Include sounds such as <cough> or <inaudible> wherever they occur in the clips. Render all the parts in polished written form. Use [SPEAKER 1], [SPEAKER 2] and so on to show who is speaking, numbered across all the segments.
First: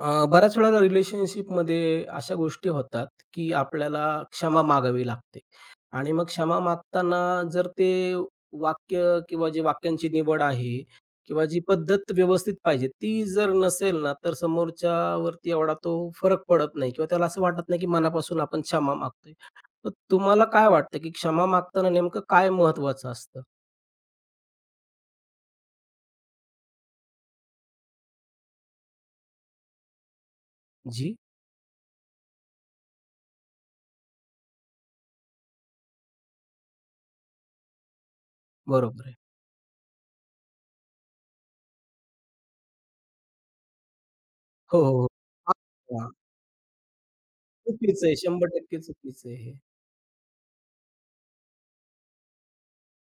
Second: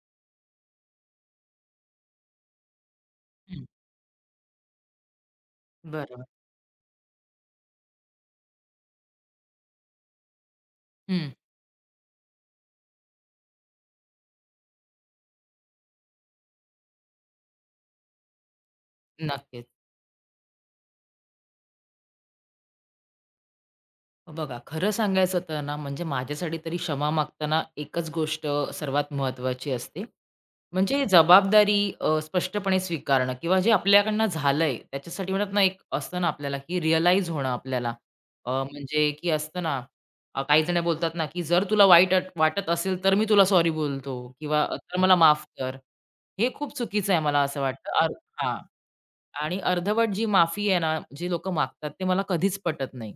[SPEAKER 1] बऱ्याच वेळेला रिलेशनशिपमध्ये अशा गोष्टी होतात, की
[SPEAKER 2] हं,
[SPEAKER 1] आपल्याला क्षमा मागावी लागते आणि
[SPEAKER 2] बरोबर.
[SPEAKER 1] मग क्षमा मागताना जर ते वाक्य किंवा जे वाक्यांची निवड आहे
[SPEAKER 2] हं,
[SPEAKER 1] किंवा जी पद्धत व्यवस्थित पाहिजे, ती जर नसेल ना, तर समोरच्यावरती एवढा तो फरक पडत नाही किंवा त्याला असं वाटत नाही, की मनापासून आपण क्षमा मागतोय.
[SPEAKER 2] नक्कीच.
[SPEAKER 1] तर तुम्हाला काय वाटतं, की क्षमा मागताना नेमकं काय महत्त्वाचं असतं?
[SPEAKER 2] बघा, खरं सांगायचं तर ना, म्हणजे माझ्यासाठी तरी क्षमा मागताना एकच गोष्ट सर्वात महत्त्वाची असते. म्हणजे
[SPEAKER 1] जी,
[SPEAKER 2] जबाबदारी स्पष्टपणे स्वीकारणं किंवा जे आपल्याकडनं झालंय त्याच्यासाठी म्हणतात ना, एक असतं ना आपल्याला, की रिअलाईज होणं आपल्याला. अ,
[SPEAKER 1] बरोबर
[SPEAKER 2] म्हणजे
[SPEAKER 1] आहे.
[SPEAKER 2] की असतं ना, अ, काही जण बोलतात ना, की "जर तुला वाईट वाटत असेल तर मी तुला सॉरी बोलतो" किंवा
[SPEAKER 1] हो,
[SPEAKER 2] "तर
[SPEAKER 1] हो, हो.
[SPEAKER 2] मला माफ
[SPEAKER 1] हां,
[SPEAKER 2] कर."
[SPEAKER 1] हां.
[SPEAKER 2] हे खूप चुकीचं आहे मला असं वाटतं.
[SPEAKER 1] चुकीचं आहे.
[SPEAKER 2] हां.
[SPEAKER 1] 100% चुकीचं आहे हे.
[SPEAKER 2] आणि अर्धवट जी माफी आहे ना, जी लोकं मागतात ते मला कधीच पटत नाही.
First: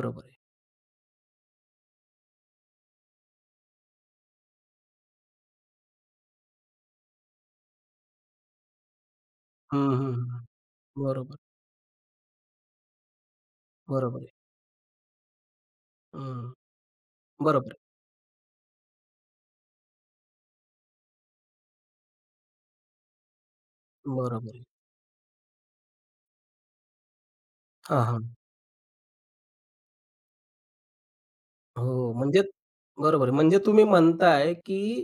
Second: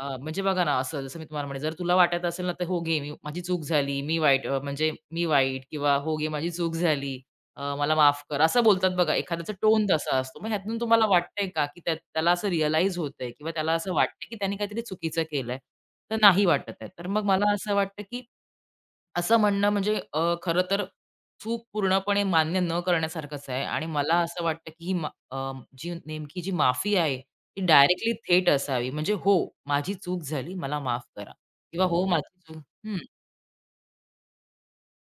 [SPEAKER 1] आहे.
[SPEAKER 2] म्हणजे बघा ना, असं जसं मी तुम्हाला म्हणे जर तुला वाटत असेल ना, तर "हो घे, मी माझी चूक झाली, मी वाईट म्हणजे मी वाईट" किंवा "हो घे, माझी चूक झाली, मला माफ कर." असं बोलतात बघा. एखाद्याचा टोन
[SPEAKER 1] हं, हं,
[SPEAKER 2] तसा असतो.
[SPEAKER 1] हं.
[SPEAKER 2] मग ह्यातून तुम्हाला
[SPEAKER 1] बरोबर,
[SPEAKER 2] वाटतंय का, की त्याला असं रिअलाईज होतंय किंवा त्याला असं
[SPEAKER 1] बरोबर
[SPEAKER 2] वाटतंय,
[SPEAKER 1] आहे.
[SPEAKER 2] की त्याने काहीतरी चुकीचं केलंय? तर नाही
[SPEAKER 1] हं.
[SPEAKER 2] वाटत आहे. तर मग मला
[SPEAKER 1] बरोबर
[SPEAKER 2] असं
[SPEAKER 1] आहे,
[SPEAKER 2] वाटतं, की असं म्हणणं म्हणजे खरं तर चूक पूर्णपणे मान्य न करण्यासारखंच आहे आणि मला हं.
[SPEAKER 1] बरोबर
[SPEAKER 2] असं
[SPEAKER 1] आहे.
[SPEAKER 2] वाटतं की ही जी नेमकी जी माफी आहे, ती
[SPEAKER 1] हां,
[SPEAKER 2] डायरेक्टली
[SPEAKER 1] हां.
[SPEAKER 2] थेट असावी. म्हणजे "हो, माझी चूक झाली. मला माफ करा." किंवा "हो, हो.
[SPEAKER 1] हो,
[SPEAKER 2] माझी
[SPEAKER 1] म्हणजे
[SPEAKER 2] चूक" हं.
[SPEAKER 1] बरोबर आहे. म्हणजे तुम्ही म्हणताय, की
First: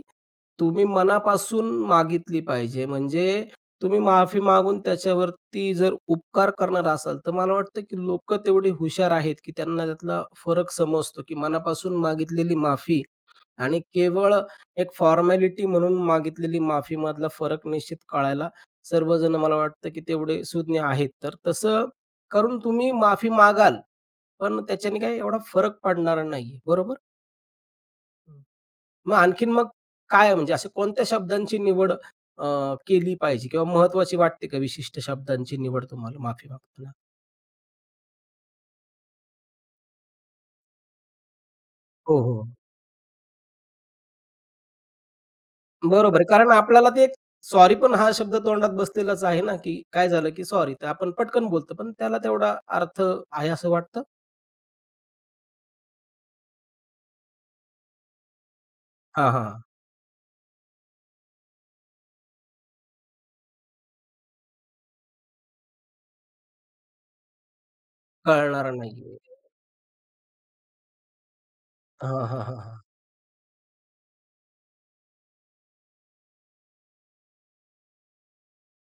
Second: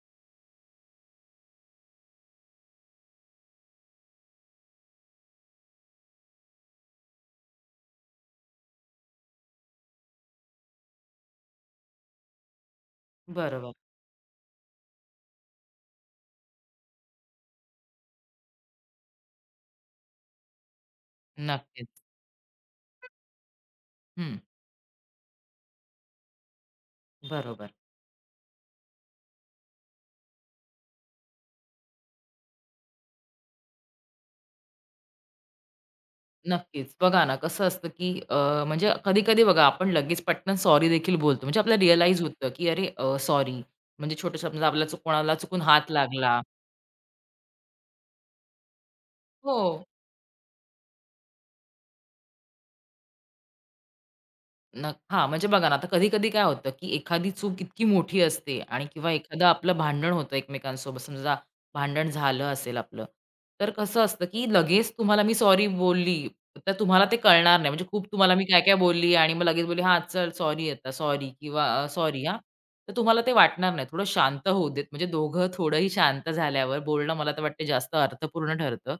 [SPEAKER 1] तुम्ही मनापासून मागितली पाहिजे. म्हणजे तुम्ही माफी मागून त्याच्यावरती जर उपकार करणार असाल, तर मला वाटतं, की लोकं तेवढी हुशार आहेत, की त्यांना त्यातला फरक समजतो, की मनापासून मागितलेली माफी
[SPEAKER 2] बरोबर.
[SPEAKER 1] आणि केवळ एक फॉर्मॅलिटी म्हणून मागितलेली माफीमधला फरक निश्चित कळायला सर्वजण मला वाटतं, की तेवढे सुज्ञ आहेत. तर तसं
[SPEAKER 2] नक्कीच.
[SPEAKER 1] करून तुम्ही माफी मागाल,
[SPEAKER 2] हं.
[SPEAKER 1] पण त्याच्याने काही एवढा फरक पडणारा नाहीये. बरोबर?
[SPEAKER 2] बरोबर.
[SPEAKER 1] हम्म. मग आणखीन मग काय म्हणजे अशा कोणत्या शब्दांची निवड अ, केली पाहिजे किंवा महत्त्वाची वाटते का विशिष्ट शब्दांची निवड तुम्हाला माफी मागताना?
[SPEAKER 2] नक्कीच. बघा ना, कसं असतं की म्हणजे कधी-कधी बघा आपण लगेच पटकन सॉरी देखील बोलतो. म्हणजे आपल्याला
[SPEAKER 1] हो,
[SPEAKER 2] रिअलाईज
[SPEAKER 1] हो.
[SPEAKER 2] होतं की "अरे सॉरी." म्हणजे छोट्या शब्दात आपल्याला कोणाला चुकून हात
[SPEAKER 1] बरोबर आहे.
[SPEAKER 2] लागला
[SPEAKER 1] कारण आपल्याला ते सॉरी पण हा शब्द तोंडात बसलेलाच आहे ना,
[SPEAKER 2] हो.
[SPEAKER 1] की काय झालं, की सॉरी तर आपण पटकन बोलतो, पण त्याला तेवढा अर्थ आहे असं वाटतं?
[SPEAKER 2] हां, म्हणजे बघा ना, आता कधी-कधी काय होतं, की एखादी चूक इतकी मोठी असते आणि किंवा
[SPEAKER 1] हां,
[SPEAKER 2] एखादं
[SPEAKER 1] हां, हां.
[SPEAKER 2] आपलं भांडण होतं एकमेकांसोबत, समजा भांडण झालं असेल आपलं, तर कसं असतं, की लगेच तुम्हाला मी सॉरी बोलली, तर तुम्हाला ते कळणार नाही. म्हणजे खूप तुम्हाला मी काय-काय बोलली
[SPEAKER 1] नाहीये.
[SPEAKER 2] आणि मग लगेच बोलली, "हां, चल सॉरी आता, सॉरी" किंवा
[SPEAKER 1] हां,
[SPEAKER 2] "सॉरी हां."
[SPEAKER 1] हां, हां, हां.
[SPEAKER 2] तर तुम्हाला ते वाटणार नाही. थोडं शांत होऊ देत. म्हणजे दोघं थोडंही शांत झाल्यावर बोलणं मला तर वाटते जास्त अर्थपूर्ण ठरतं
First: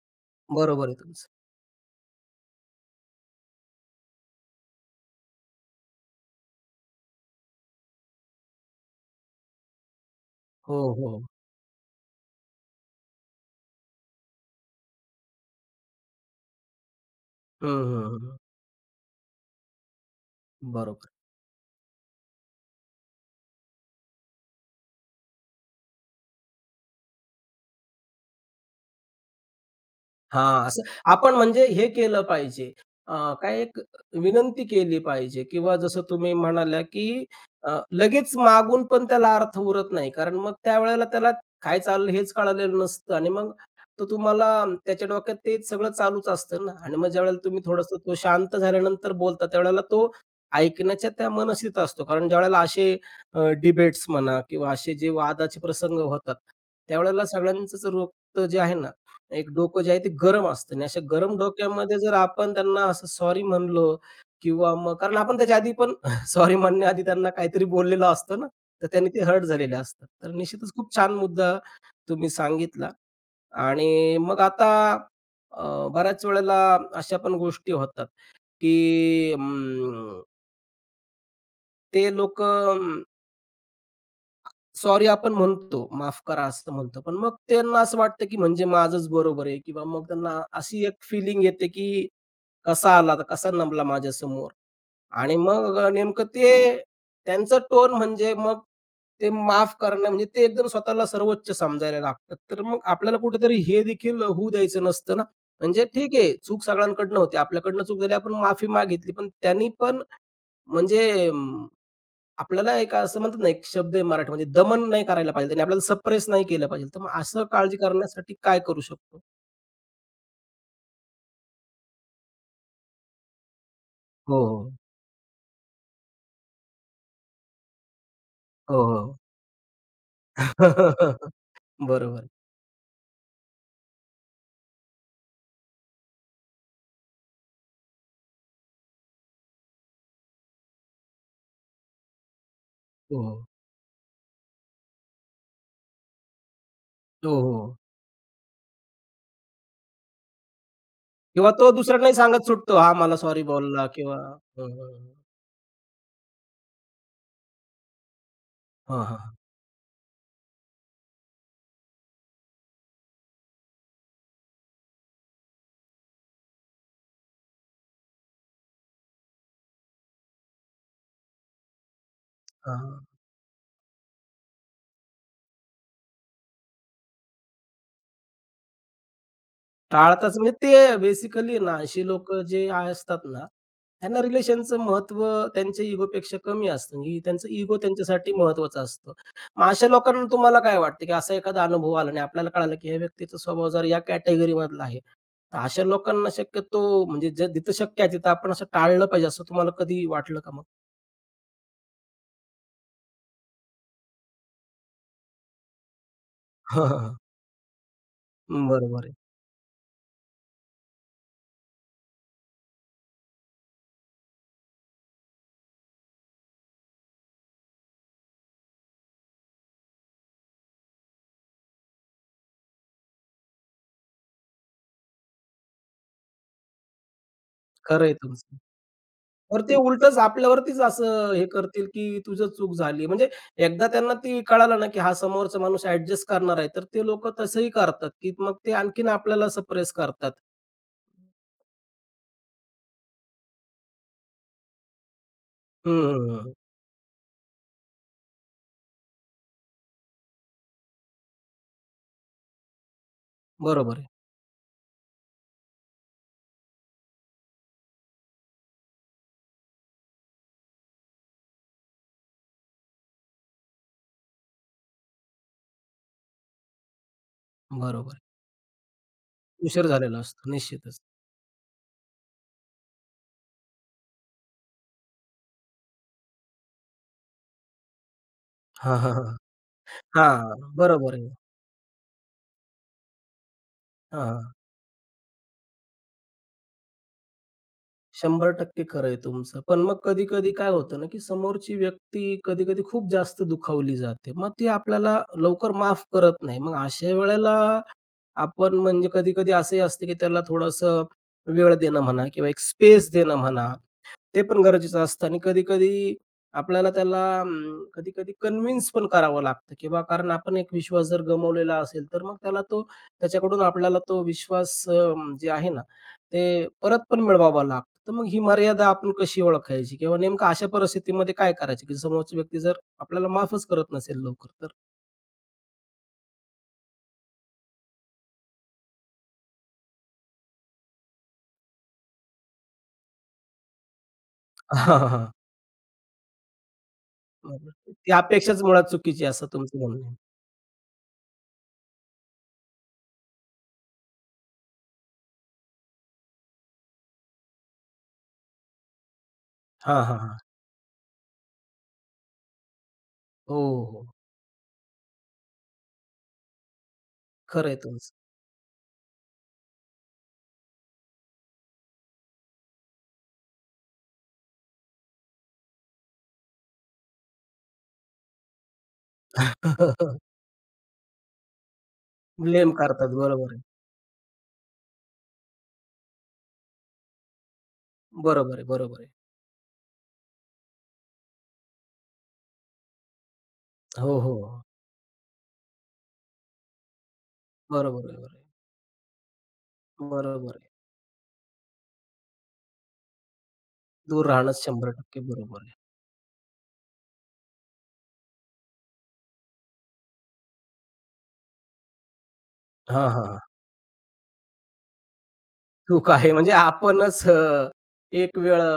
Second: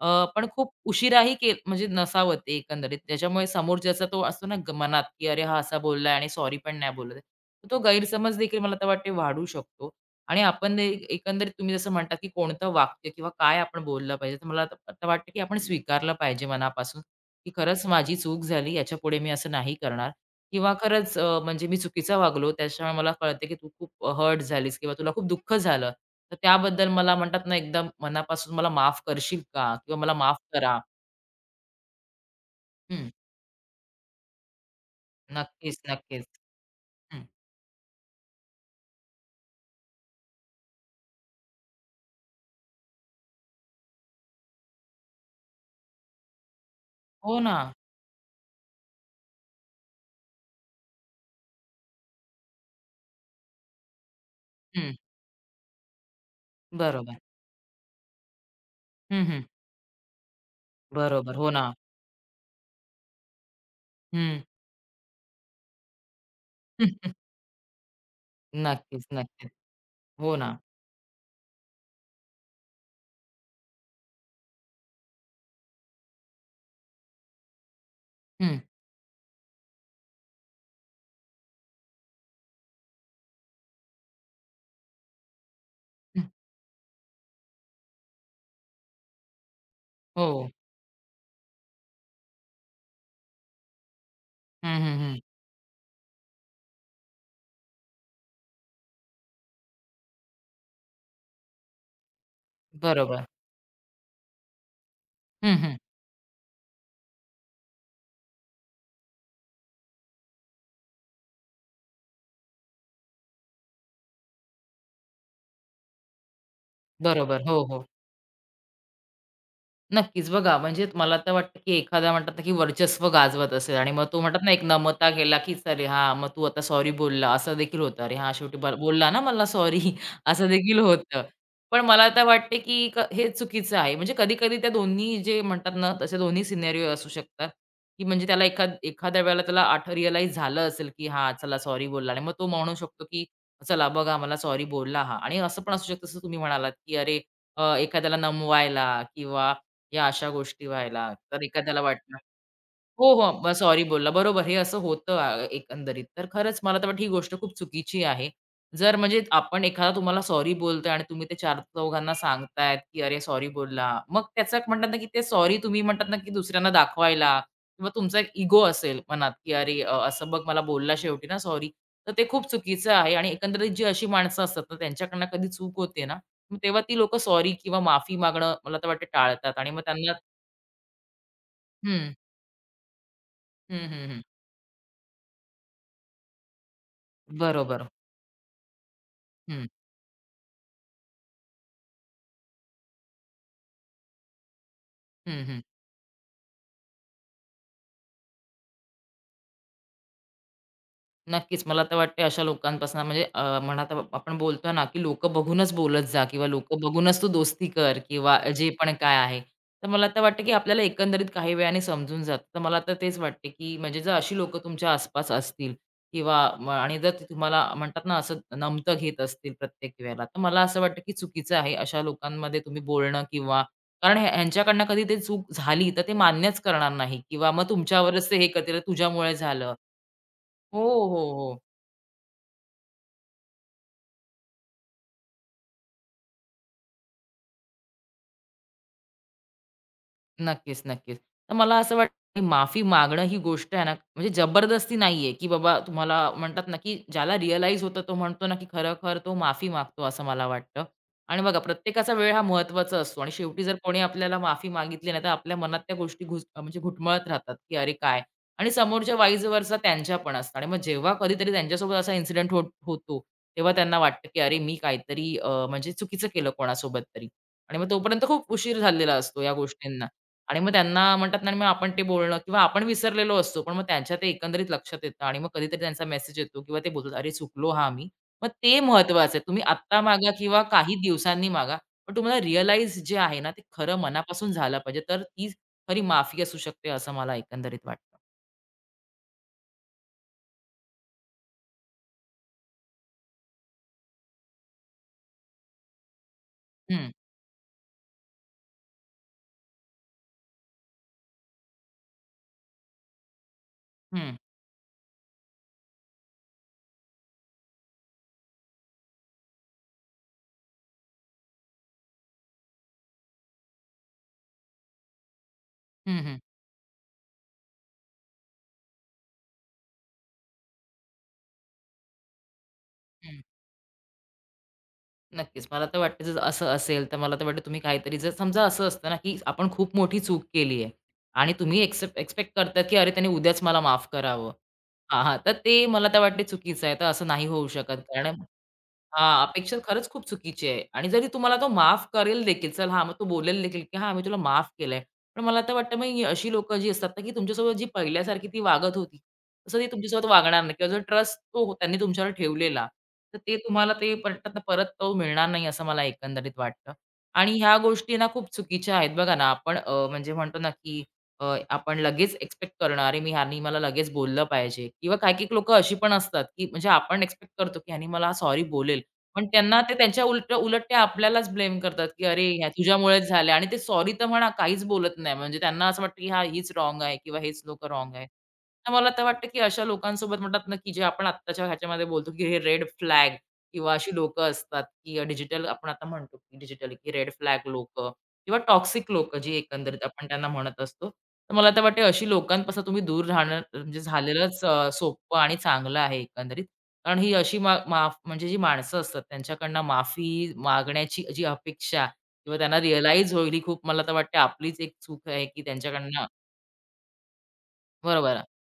[SPEAKER 2] पण खूप
[SPEAKER 1] बरोबर आहे तुमचं.
[SPEAKER 2] उशिराही म्हणजे नसावं ते एकंदरीत. त्याच्यामुळे समोरच्याचा तो असतो ना ग मनात, की "अरे, हा असा बोललाय आणि सॉरी पण नाही बोलत आहे." तर तो गैरसमज देखील मला तर वाटते वाढू शकतो. आणि
[SPEAKER 1] हो,
[SPEAKER 2] आपण दे
[SPEAKER 1] हो.
[SPEAKER 2] एकंदरीत तुम्ही जसं म्हणता, की कोणतं वाक्य किंवा काय आपण बोललं पाहिजे, तर मला आता आता वाटतं, की आपण स्वीकारलं पाहिजे मनापासून, की
[SPEAKER 1] हं,
[SPEAKER 2] खरंच
[SPEAKER 1] हं,
[SPEAKER 2] माझी
[SPEAKER 1] हं.
[SPEAKER 2] चूक झाली. याच्यापुढे मी असं नाही करणार. किंवा
[SPEAKER 1] बरोबर.
[SPEAKER 2] खरंच म्हणजे मी चुकीचा वागलो त्याच्यामुळे मला कळते की तू खूप हर्ट झालीस किंवा तुला खूप दुःख झालं. तर त्याबद्दल मला म्हणतात ना एकदम मनापासून मला माफ करशील का? किंवा मला माफ
[SPEAKER 1] हां,
[SPEAKER 2] करा.
[SPEAKER 1] असं आपण म्हणजे हे केलं पाहिजे.
[SPEAKER 2] हं,
[SPEAKER 1] काय एक विनंती केली पाहिजे किंवा जसं तुम्ही
[SPEAKER 2] नक्कीच.
[SPEAKER 1] म्हणाल्या, की
[SPEAKER 2] हं.
[SPEAKER 1] लगेच मागून पण त्याला अर्थ उरत नाही. कारण मग त्यावेळेला त्याला काय चाललं हेच कळालेलं नसतं आणि मग तो तुम्हाला त्याच्या डोक्यात ते सगळं चालूच असतं ना आणि मग
[SPEAKER 2] हो
[SPEAKER 1] ज्यावेळेला
[SPEAKER 2] ना.
[SPEAKER 1] तुम्ही थोडंसं तो शांत झाल्यानंतर बोलता, त्यावेळेला तो ऐकण्याच्या त्या मनस्थितीत असतो. कारण ज्यावेळेला असे डिबेट्स म्हणा किंवा
[SPEAKER 2] हं.
[SPEAKER 1] असे जे वादाचे प्रसंग होतात,
[SPEAKER 2] बरोबर.
[SPEAKER 1] त्यावेळेला सगळ्यांचंच रोगतं जे आहे ना,
[SPEAKER 2] हं, हं.
[SPEAKER 1] एक डोकं जे आहे ते गरम असतं आणि अशा
[SPEAKER 2] बरोबर.
[SPEAKER 1] गरम
[SPEAKER 2] हो ना.
[SPEAKER 1] डोक्यामध्ये जर आपण त्यांना असं सॉरी म्हणलो
[SPEAKER 2] हं.
[SPEAKER 1] किंवा मग कारण आपण त्याच्या आधी पण <laughs> सॉरी म्हणण्याआधी त्यांना
[SPEAKER 2] <laughs>
[SPEAKER 1] काहीतरी बोललेलं असतं ना, तर त्यांनी ते हर्ट
[SPEAKER 2] नक्कीच.
[SPEAKER 1] झालेले असतात. तर
[SPEAKER 2] हो ना.
[SPEAKER 1] निश्चितच खूप छान मुद्दा तुम्ही सांगितला आणि मग आता बऱ्याच वेळेला अशा पण गोष्टी होतात,
[SPEAKER 2] हं,
[SPEAKER 1] की अं, ते लोकं सॉरी आपण म्हणतो, माफ
[SPEAKER 2] हं.
[SPEAKER 1] करा असं म्हणतो. पण मग त्यांना असं वाटतं, की म्हणजे माझंच बरोबर आहे किंवा मग त्यांना
[SPEAKER 2] हो.
[SPEAKER 1] अशी एक फिलिंग येते, की कसा आला, तर कसा नमला माझ्यासमोर
[SPEAKER 2] हं, हं, हं.
[SPEAKER 1] आणि मग नेमकं ते त्यांचा टोन म्हणजे मग ते माफ करणं म्हणजे ते एकदम स्वतःला सर्वोच्च समजायला लागतात. तर मग आपल्याला
[SPEAKER 2] बरोबर.
[SPEAKER 1] कुठेतरी हे देखील होऊ द्यायचं नसतं ना.
[SPEAKER 2] हं, हं.
[SPEAKER 1] म्हणजे ठीक आहे, चूक सगळ्यांकडनं होते. आपल्याकडनं चूक झाली, आपण माफी मागितली. पण त्यांनी पण म्हणजे आपल्याला एक असं म्हणतात ना, एक शब्द आहे मराठीमध्ये दमन नाही करायला पाहिजे आणि आपल्याला सप्रेस नाही केलं पाहिजे. तर मग
[SPEAKER 2] बरोबर.
[SPEAKER 1] असं
[SPEAKER 2] हो,
[SPEAKER 1] काळजी
[SPEAKER 2] हो.
[SPEAKER 1] करण्यासाठी काय करू शकतो?
[SPEAKER 2] नक्कीच. बघा म्हणजे मला तर वाटतं, की एखादा म्हणतात ना, की वर्चस्व गाजवत असेल आणि मग तो म्हणतात
[SPEAKER 1] हो,
[SPEAKER 2] ना, एक
[SPEAKER 1] हो.
[SPEAKER 2] नमता केला, की "अरे हां, मग तू आता सॉरी बोलला." असं देखील होतं. "अरे हां, शेवटी
[SPEAKER 1] हो,
[SPEAKER 2] बोलला
[SPEAKER 1] हो.
[SPEAKER 2] ना मला सॉरी." <laughs> असं देखील होतं.
[SPEAKER 1] <laughs>
[SPEAKER 2] पण मला आता
[SPEAKER 1] बरोबर.
[SPEAKER 2] वाटते, की हे चुकीचं आहे. म्हणजे कधी-कधी त्या दोन्ही जे म्हणतात ना, तसे दोन्ही सिनेरिओ असू शकतात, की म्हणजे त्याला एखाद्या वेळेला त्याला रिअलाईज झालं असेल, की "हां, चला सॉरी बोलला." आणि मग तो म्हणू शकतो,
[SPEAKER 1] हो,
[SPEAKER 2] की
[SPEAKER 1] हो.
[SPEAKER 2] "चला बघा मला सॉरी बोलला हा." आणि असं पण असू शकतं जसं तुम्ही म्हणालात, की अरे
[SPEAKER 1] हो, हो.
[SPEAKER 2] एखाद्याला नमवायला किंवा या अशा गोष्टी व्हायला. तर
[SPEAKER 1] किंवा तो
[SPEAKER 2] एखाद्याला
[SPEAKER 1] दुसऱ्यांनाही
[SPEAKER 2] वाटलं
[SPEAKER 1] सांगत सुटतो, हा
[SPEAKER 2] हो,
[SPEAKER 1] मला
[SPEAKER 2] हो.
[SPEAKER 1] सॉरी
[SPEAKER 2] मग सॉरी
[SPEAKER 1] बोलला"
[SPEAKER 2] बोलला.
[SPEAKER 1] किंवा हं,
[SPEAKER 2] बरोबर हे
[SPEAKER 1] हं,
[SPEAKER 2] असं
[SPEAKER 1] हं.
[SPEAKER 2] होतं एकंदरीत. तर खरंच मला तर वाटतं ही गोष्ट खूप चुकीची आहे. जर
[SPEAKER 1] हां, हां,
[SPEAKER 2] म्हणजे
[SPEAKER 1] हां.
[SPEAKER 2] आपण एखादा तुम्हाला सॉरी बोलतोय आणि तुम्ही ते 4-चौघांना सांगतायत, की "अरे सॉरी बोलला." मग त्याचं एक म्हणतात ना, की ते सॉरी तुम्ही म्हणतात ना, की दुसऱ्यांना दाखवायला किंवा तुमचा एक इगो असेल मनात, की "अरे असं बघ मला बोलला शेवटी ना सॉरी." तर ते खूप चुकीचं आहे आणि एकंदरीत जी अशी माणसं असतात ना, त्यांच्याकडनं कधी चूक होते ना, मग तेव्हा ती लोकं सॉरी किंवा माफी मागणं मला तर वाटतं टाळतात आणि मग त्यांना
[SPEAKER 1] टाळताच म्हणजे ते बेसिकली ना अशी
[SPEAKER 2] हं.
[SPEAKER 1] लोकं जे असतात ना,
[SPEAKER 2] हं, हं, हं.
[SPEAKER 1] त्यांना रिलेशनचं महत्त्व त्यांच्या इगोपेक्षा कमी असतं. म्हणजे त्यांचं इगो
[SPEAKER 2] बरोबर.
[SPEAKER 1] त्यांच्यासाठी महत्त्वाचा असतो. मग
[SPEAKER 2] हं,
[SPEAKER 1] अशा लोकांना तुम्हाला काय वाटतं, की असा एखादा अनुभव आला आणि आपल्याला कळालं, की ह्या व्यक्तीचा स्वभाव जर या कॅटेगरीमधला आहे,
[SPEAKER 2] हं,
[SPEAKER 1] तर
[SPEAKER 2] हं.
[SPEAKER 1] अशा लोकांना शक्यतो म्हणजे जे जिथं शक्य आहे तिथं आपण असं टाळलं पाहिजे असं तुम्हाला कधी वाटलं का मग?
[SPEAKER 2] नक्कीच. मला तर वाटते अशा लोकांपासून म्हणजे म्हणा तर आपण बोलतो ना, की "लोकं बघूनच बोलत जा" किंवा "लोकं बघूनच तू
[SPEAKER 1] <laughs>
[SPEAKER 2] दोस्ती कर" किंवा जे पण
[SPEAKER 1] बरोबर आहे.
[SPEAKER 2] काय आहे. तर मला तर वाटतं, की आपल्याला एकंदरीत काही वेळाने समजून जातं. तर मला तर तेच वाटते, की म्हणजे जर अशी लोकं तुमच्या आसपास असतील किंवा आणि जर ते तुम्हाला म्हणतात ना, असं नमतं घेत असतील प्रत्येक वेळेला, तर मला असं वाटतं, की चुकीचं आहे अशा लोकांमध्ये तुम्ही बोलणं किंवा कारण ह्यांच्याकडनं कधी ते चूक झाली, तर ते मान्यच करणार नाही किंवा मग
[SPEAKER 1] खरं आहे
[SPEAKER 2] तुमच्यावरच ते हे
[SPEAKER 1] तुमचं.
[SPEAKER 2] करतील, "तुझ्यामुळे
[SPEAKER 1] तर
[SPEAKER 2] झालं."
[SPEAKER 1] ते उलटंच
[SPEAKER 2] हो,
[SPEAKER 1] आपल्यावरतीच
[SPEAKER 2] हो,
[SPEAKER 1] असं हे
[SPEAKER 2] हो
[SPEAKER 1] करतील, की तुझं चूक झाली. म्हणजे एकदा त्यांना ती कळालं ना, की हा समोरचा माणूस ॲडजस्ट करणार आहे, तर ते लोकं तसंही करतात, की मग ते आणखीन आपल्याला सप्रेस करतात.
[SPEAKER 2] नक्कीच. तर मला असं वाटतं, की माफी मागणं ही गोष्ट आहे ना, म्हणजे जबरदस्ती नाहीये, की बाबा
[SPEAKER 1] हं,
[SPEAKER 2] तुम्हाला
[SPEAKER 1] हं, हं.
[SPEAKER 2] म्हणतात ना, की ज्याला रिअलाईज होतं तो म्हणतो ना, की खरखर तो माफी मागतो असं मला वाटतं. आणि बघा प्रत्येकाचा वेळ हा महत्त्वाचा असतो आणि शेवटी जर
[SPEAKER 1] बरोबर
[SPEAKER 2] कोणी
[SPEAKER 1] आहे.
[SPEAKER 2] आपल्याला माफी मागितली नाही, तर आपल्या मनात त्या गोष्टी म्हणजे घुटमळत राहतात, की अरे काय? आणि समोरच्या वाईज त्यांच्या पण असतात आणि मग जेव्हा कधीतरी त्यांच्यासोबत असा इन्सिडेंट होतो, तेव्हा त्यांना वाटतं, की अरे मी काहीतरी म्हणजे चुकीचं केलं कोणासोबत तरी आणि मग
[SPEAKER 1] बरोबर आहे.
[SPEAKER 2] तोपर्यंत खूप उशीर झालेला असतो या
[SPEAKER 1] उशीर
[SPEAKER 2] गोष्टींना.
[SPEAKER 1] झालेला असतो
[SPEAKER 2] आणि मग
[SPEAKER 1] निश्चितच.
[SPEAKER 2] त्यांना म्हणतात ना, आणि मग आपण ते बोलणं किंवा आपण विसरलेलो असतो. पण मग त्यांच्या ते एकंदरीत लक्षात येतं आणि मग कधीतरी त्यांचा मेसेज येतो किंवा ते बोलतात, "अरे, चुकलो हां मी." मग ते
[SPEAKER 1] हां, हां, हां.
[SPEAKER 2] महत्त्वाचं आहे. तुम्ही आत्ता मागा किंवा
[SPEAKER 1] हां,
[SPEAKER 2] काही
[SPEAKER 1] बरोबर आहे.
[SPEAKER 2] दिवसांनी मागा, पण तुम्हाला रिअलाईज जे आहे ना, ते खरं
[SPEAKER 1] हां,
[SPEAKER 2] मनापासून
[SPEAKER 1] हां.
[SPEAKER 2] झालं पाहिजे. तर ती खरी माफी असू शकते, असं मला एकंदरीत वाटतं.
[SPEAKER 1] 100% खरं आहे तुमचं. पण मग कधी-कधी काय होतं ना, की समोरची व्यक्ती कधी-कधी खूप जास्त दुखावली जाते. मग ती आपल्याला लवकर माफ करत नाही. मग
[SPEAKER 2] हं,
[SPEAKER 1] अशा वेळेला आपण म्हणजे कधी-कधी असंही असतं, की त्याला थोडंसं वेळ देणं म्हणा किंवा एक स्पेस देणं म्हणा,
[SPEAKER 2] हं,
[SPEAKER 1] ते पण गरजेचं असतं आणि कधी-कधी आपल्याला त्याला कधी-कधी कन्विन्स पण करावं लागतं किंवा कारण आपण एक विश्वास जर गमावलेला असेल, तर मग त्याला तो त्याच्याकडून आपल्याला तो विश्वास जे आहे ना,
[SPEAKER 2] हं, हं,
[SPEAKER 1] ते परत पण मिळवावा लागतो. तर मग ही मर्यादा आपण कशी ओळखायची किंवा नेमकं अशा परिस्थितीमध्ये काय करायचं, की समोरची व्यक्ती जर आपल्याला
[SPEAKER 2] हं.
[SPEAKER 1] माफच करत नसेल लवकर तर?
[SPEAKER 2] नक्कीच. मला तर वाटतं जर असं असेल, तर मला तर वाटतं तुम्ही काहीतरी जर समजा असं असतं ना, की आपण खूप मोठी चूक केली आहे आणि तुम्ही एक्स्पेक्ट करता, की अरे त्याने उद्याच मला माफ करावं.
[SPEAKER 1] <laughs> हां, हां, हां.
[SPEAKER 2] हां. तर ते मला तर वाटते चुकीचं आहे. तर असं नाही होऊ
[SPEAKER 1] बरोबर.
[SPEAKER 2] शकत.
[SPEAKER 1] ती
[SPEAKER 2] कारण
[SPEAKER 1] अपेक्षाच मुळात चुकीची
[SPEAKER 2] हां,
[SPEAKER 1] असं
[SPEAKER 2] अपेक्षा
[SPEAKER 1] तुमचं म्हणणं
[SPEAKER 2] खरंच
[SPEAKER 1] आहे.
[SPEAKER 2] खूप चुकीची आहे आणि जरी तुम्हाला तो माफ करेल देखील, चल हां, मग तो बोलेल देखील, की "हां, मी तुला माफ केलंय." पण मला तर वाटतं मग ही अशी लोकं जी असतात ना, की तुमच्यासोबत जी पहिल्यासारखी ती वागत होती, तसं ती
[SPEAKER 1] हां, हां,
[SPEAKER 2] तुमच्यासोबत
[SPEAKER 1] हां.
[SPEAKER 2] वागणार नाही किंवा जो ट्रस्ट तो त्यांनी तुमच्यावर ठेवलेला, तर ते
[SPEAKER 1] हो,
[SPEAKER 2] तुम्हाला
[SPEAKER 1] हो.
[SPEAKER 2] ते म्हणतात ना, परत तो मिळणार नाही असं मला एकंदरीत वाटतं. आणि
[SPEAKER 1] खरं
[SPEAKER 2] ह्या
[SPEAKER 1] आहे तुमचं.
[SPEAKER 2] गोष्टी ना खूप चुकीच्या आहेत. बघा ना, आपण म्हणजे म्हणतो ना, की अ, आपण लगेच एक्स्पेक्ट करणं, "अरे, मी ह्यानी मला लगेच बोललं पाहिजे." किंवा काही-काही लोकं अशी पण असतात, की म्हणजे आपण एक्स्पेक्ट करतो, की ह्यानी मला सॉरी बोलेल. पण त्यांना ते त्यांच्या
[SPEAKER 1] <laughs>
[SPEAKER 2] उलट उलट ते आपल्यालाच ब्लेम करतात, की "अरे, ह्या
[SPEAKER 1] ब्लेम करतात.
[SPEAKER 2] तुझ्यामुळेच झालं"
[SPEAKER 1] बरोबर आहे.
[SPEAKER 2] आणि ते सॉरी तर म्हणा काहीच बोलत नाही. म्हणजे त्यांना असं वाटतं, की "हां, हीच रॉन्ग आहे किंवा हेच लोकं रॉन्ग आहेत."
[SPEAKER 1] बरोबर आहे,
[SPEAKER 2] तर
[SPEAKER 1] बरोबर
[SPEAKER 2] मला
[SPEAKER 1] आहे.
[SPEAKER 2] तर वाटतं, की अशा लोकांसोबत म्हणतात ना, की जे आपण आत्ताच्या ह्याच्यामध्ये बोलतो, की हे रेड फ्लॅग किंवा अशी
[SPEAKER 1] हो,
[SPEAKER 2] लोकं
[SPEAKER 1] हो.
[SPEAKER 2] असतात, की डिजिटल आपण आता म्हणतो, की डिजिटल की रेड फ्लॅग
[SPEAKER 1] बरोबर
[SPEAKER 2] लोकं
[SPEAKER 1] आहे, बरोबर आहे.
[SPEAKER 2] किंवा टॉक्सिक लोकं जी एकंदरीत आपण त्यांना
[SPEAKER 1] बरोबर आहे.
[SPEAKER 2] म्हणत असतो. तर मला तर वाटते अशी लोकांपासून तुम्ही दूर राहणं म्हणजे
[SPEAKER 1] दूर राहणंच
[SPEAKER 2] झालेलंच
[SPEAKER 1] 100%
[SPEAKER 2] सोपं आणि
[SPEAKER 1] बरोबर आहे.
[SPEAKER 2] चांगलं आहे एकंदरीत. कारण ही अशी मा माफ म्हणजे जी माणसं असतात त्यांच्याकडनं माफी मागण्याची जी अपेक्षा किंवा त्यांना
[SPEAKER 1] हां, हां,
[SPEAKER 2] रिअलाईज होईल
[SPEAKER 1] हां.
[SPEAKER 2] ही खूप मला तर वाटते आपलीच एक चूक आहे, की
[SPEAKER 1] चूक
[SPEAKER 2] त्यांच्याकडनं
[SPEAKER 1] आहे म्हणजे आपणच एक
[SPEAKER 2] बरोबर.
[SPEAKER 1] वेळ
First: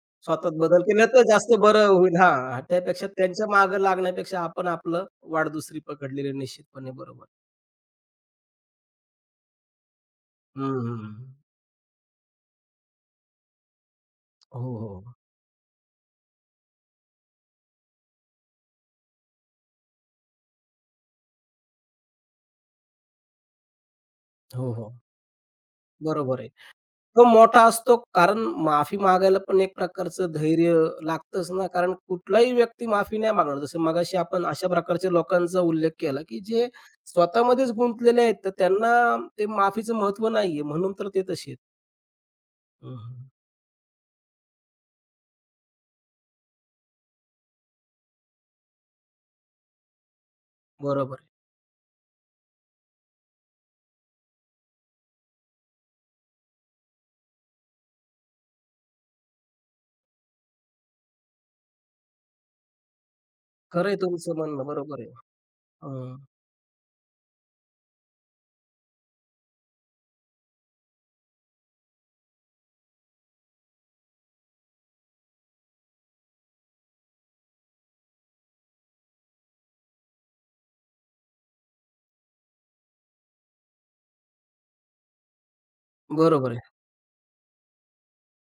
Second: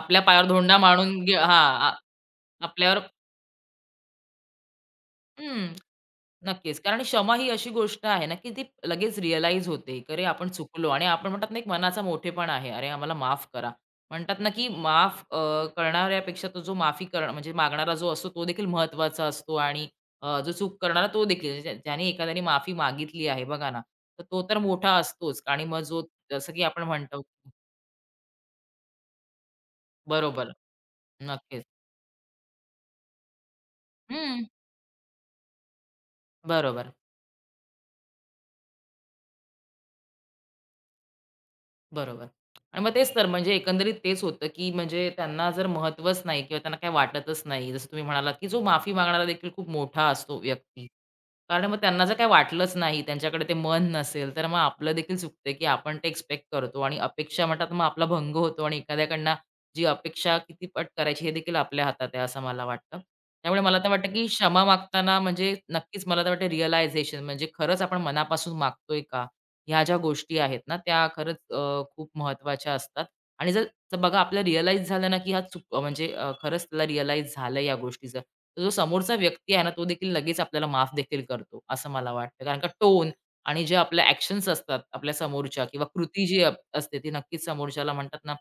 [SPEAKER 2] आपल्या पायावर
[SPEAKER 1] स्वतःत
[SPEAKER 2] धोंडा
[SPEAKER 1] बदल केला
[SPEAKER 2] मारून
[SPEAKER 1] तर
[SPEAKER 2] घे
[SPEAKER 1] जास्त बरं
[SPEAKER 2] हां,
[SPEAKER 1] होईल. हां, हां.
[SPEAKER 2] आपल्यावर
[SPEAKER 1] त्यापेक्षा त्यांच्या मागे लागण्यापेक्षा आपण आपलं वाट
[SPEAKER 2] हं.
[SPEAKER 1] दुसरी पकडलेली
[SPEAKER 2] नक्कीच.
[SPEAKER 1] निश्चितपणे
[SPEAKER 2] कारण
[SPEAKER 1] बरोबर.
[SPEAKER 2] क्षमा ही अशी गोष्ट आहे ना, की ती लगेच रिअलाईज होते, की अरे आपण
[SPEAKER 1] हं,
[SPEAKER 2] चुकलो आणि
[SPEAKER 1] हं.
[SPEAKER 2] आपण म्हणतात ना, एक मनाचा मोठेपणा आहे. "अरे आम्हाला माफ करा." म्हणतात ना,
[SPEAKER 1] हो,
[SPEAKER 2] की
[SPEAKER 1] हो.
[SPEAKER 2] माफ करणाऱ्यापेक्षा तो जो माफी कर म्हणजे मागणारा जो असतो तो देखील महत्त्वाचा असतो आणि जो चूक करणारा तो देखील. ज्याने एखाद्याने माफी मागितली आहे बघा ना, तर तो तर
[SPEAKER 1] हो, हो.
[SPEAKER 2] मोठा असतोच आणि मग जो
[SPEAKER 1] बरोबर आहे.
[SPEAKER 2] जसं की आपण म्हणतो
[SPEAKER 1] तो मोठा असतो. कारण माफी मागायला पण एक प्रकारचं
[SPEAKER 2] बरोबर.
[SPEAKER 1] धैर्य लागतंच
[SPEAKER 2] नक्कीच.
[SPEAKER 1] ना, कारण कुठलाही व्यक्ती माफी नाही मागणार. जसं मगाशी
[SPEAKER 2] हं.
[SPEAKER 1] आपण अशा प्रकारच्या लोकांचा उल्लेख केला, की जे
[SPEAKER 2] बरोबर.
[SPEAKER 1] स्वतःमध्येच गुंतलेले आहेत, तर त्यांना ते माफीचं महत्त्व नाहीये, म्हणून तर ते तसे आहेत.
[SPEAKER 2] बरोबर. आणि मग तेच तर
[SPEAKER 1] हं,
[SPEAKER 2] म्हणजे एकंदरीत तेच होतं, की म्हणजे त्यांना जर महत्त्वच नाही किंवा त्यांना काही वाटतच नाही. जसं तुम्ही म्हणालात, की जो माफी मागणारा देखील खूप मोठा असतो व्यक्ती.
[SPEAKER 1] बरोबर आहे.
[SPEAKER 2] कारण मग त्यांना जर काही वाटलंच नाही, त्यांच्याकडे ते मन नसेल, तर मग आपलं देखील चुकतं, की आपण ते एक्स्पेक्ट करतो आणि अपेक्षा म्हणतात मग आपला भंग होतो आणि एखाद्याकडनं जी अपेक्षा किती पट करायची हे देखील आपल्या हातात आहे, असं मला वाटतं. त्यामुळे मला तर
[SPEAKER 1] खरं
[SPEAKER 2] वाटतं, की
[SPEAKER 1] तुमचं
[SPEAKER 2] क्षमा
[SPEAKER 1] म्हणणं. बरोबर आहे.
[SPEAKER 2] मागताना म्हणजे नक्कीच
[SPEAKER 1] हं.
[SPEAKER 2] मला तर वाटतं रिअलायझेशन म्हणजे खरंच आपण मनापासून मागतोय का? ह्या ज्या गोष्टी आहेत ना, त्या खरंच खूप महत्त्वाच्या असतात आणि तर बघा आपल्याला रिअलाईज झालं ना, की हा चुक म्हणजे खरंच त्याला रिअलाईज झालं या गोष्टीचं, तर जो समोरचा व्यक्ती आहे ना, तो देखील लगेच आपल्याला माफ देखील करतो, असं मला वाटतं. कारण का टोन आणि जे आपल्या ॲक्शन्स असतात आपल्या समोरच्या किंवा कृती जी
[SPEAKER 1] बरोबर
[SPEAKER 2] अप
[SPEAKER 1] आहे.
[SPEAKER 2] असते, ती नक्कीच समोरच्याला म्हणतात ना,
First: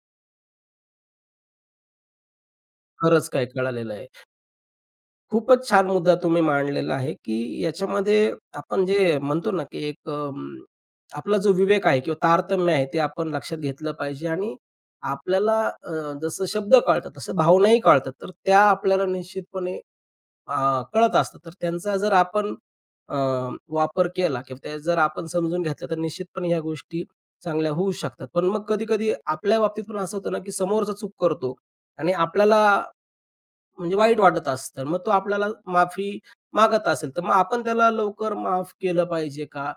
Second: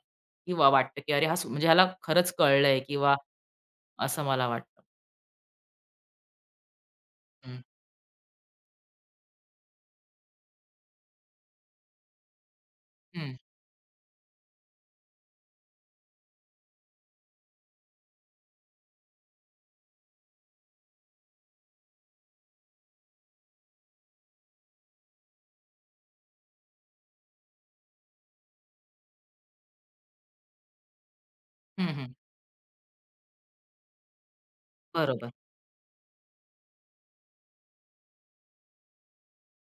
[SPEAKER 2] की वाटतं, की अरे म्हणजे ह्याला खरंच कळलंय किंवा
[SPEAKER 1] खरंच काय कळालेलं आहे.
[SPEAKER 2] असं मला वाटतं.
[SPEAKER 1] खूपच छान मुद्दा तुम्ही मांडलेला आहे, की
[SPEAKER 2] हं.
[SPEAKER 1] याच्यामध्ये आपण जे म्हणतो ना, की एक आपला जो विवेक आहे किंवा तारतम्य आहे ते आपण
[SPEAKER 2] हं,
[SPEAKER 1] लक्षात घेतलं पाहिजे आणि आपल्याला जसं शब्द कळतात, तसं भावनाही कळतात. तर त्या आपल्याला निश्चितपणे कळत असतात. तर त्यांचा जर आपण अ, वापर केला किंवा त्या जर आपण समजून घेतलं, तर निश्चितपणे ह्या गोष्टी चांगल्या होऊ शकतात. पण मग कधी-कधी आपल्या बाबतीत पण असं होतं ना, की समोरचा चूक करतो
[SPEAKER 2] हं,
[SPEAKER 1] आणि
[SPEAKER 2] हं.
[SPEAKER 1] आपल्याला म्हणजे वाईट वाटत असतं. मग तो
[SPEAKER 2] बरोबर.
[SPEAKER 1] आपल्याला माफी मागत असेल, तर मग आपण त्याला लवकर माफ केलं पाहिजे का?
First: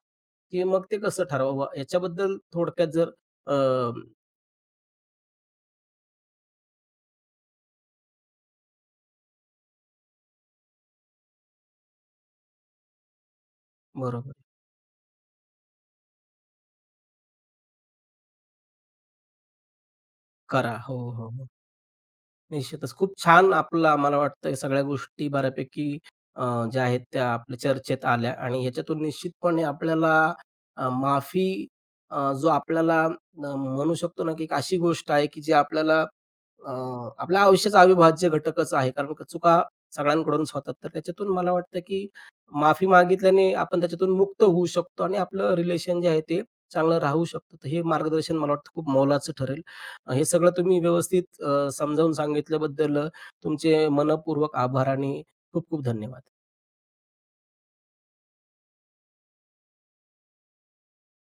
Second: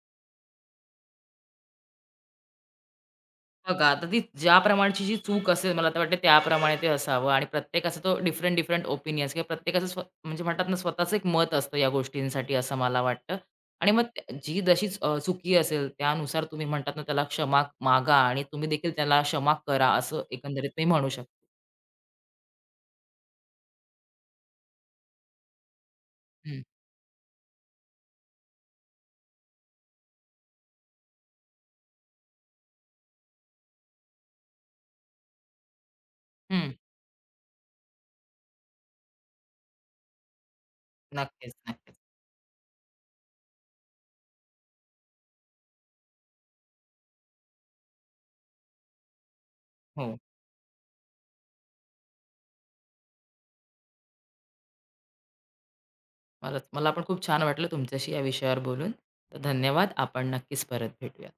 [SPEAKER 1] की मग ते कसं ठरवावं? याच्याबद्दल थोडक्यात जर अ,
[SPEAKER 2] बघा, आता ती ज्या प्रमाणची जी चूक असेल मला तर वाटते त्याप्रमाणे ते असावं आणि प्रत्येकाचा तो डिफरंट डिफरंट ओपिनियन्स किंवा प्रत्येकाचं स्व म्हणजे म्हणतात ना स्वतःचं एक मत असतं या गोष्टींसाठी असं मला वाटतं. आणि मग
[SPEAKER 1] बरोबर.
[SPEAKER 2] त्या जी जशी चुकी असेल त्यानुसार तुम्ही म्हणतात ना त्याला क्षमा मागा आणि तुम्ही देखील त्याला क्षमा करा असं एकंदरीत
[SPEAKER 1] करा.
[SPEAKER 2] मी
[SPEAKER 1] हो,
[SPEAKER 2] म्हणू शकतो.
[SPEAKER 1] हो, हो. निश्चितच. खूप छान आपला मला वाटतं या सगळ्या गोष्टी बऱ्यापैकी अ,
[SPEAKER 2] हं,
[SPEAKER 1] ज्या आहेत त्या आपल्या चर्चेत आल्या आणि ह्याच्यातून निश्चितपणे आपल्याला माफी जो आपल्याला म्हणू शकतो ना, की एक अशी गोष्ट आहे, की जी आपल्याला अ,
[SPEAKER 2] हं.
[SPEAKER 1] आपल्या आयुष्याचा अविभाज्य घटकच आहे. कारण का चुका सगळ्यांकडूनच होतात. तर त्याच्यातून मला वाटतं,
[SPEAKER 2] नक्कीच.
[SPEAKER 1] की माफी मागितल्याने आपण त्याच्यातून मुक्त होऊ शकतो आणि आपलं रिलेशन जे आहे ते चांगलं राहू शकतं. तर हे मार्गदर्शन मला वाटतं खूप मोलाचं ठरेल.
[SPEAKER 2] हो.
[SPEAKER 1] हे सगळं तुम्ही व्यवस्थित समजावून सांगितल्याबद्दल तुमचे मनःपूर्वक आभार आणि खूप खूप धन्यवाद.
[SPEAKER 2] मला मला पण खूप छान वाटलं तुमच्याशी या विषयावर बोलून. तर धन्यवाद. आपण नक्कीच परत भेटूया.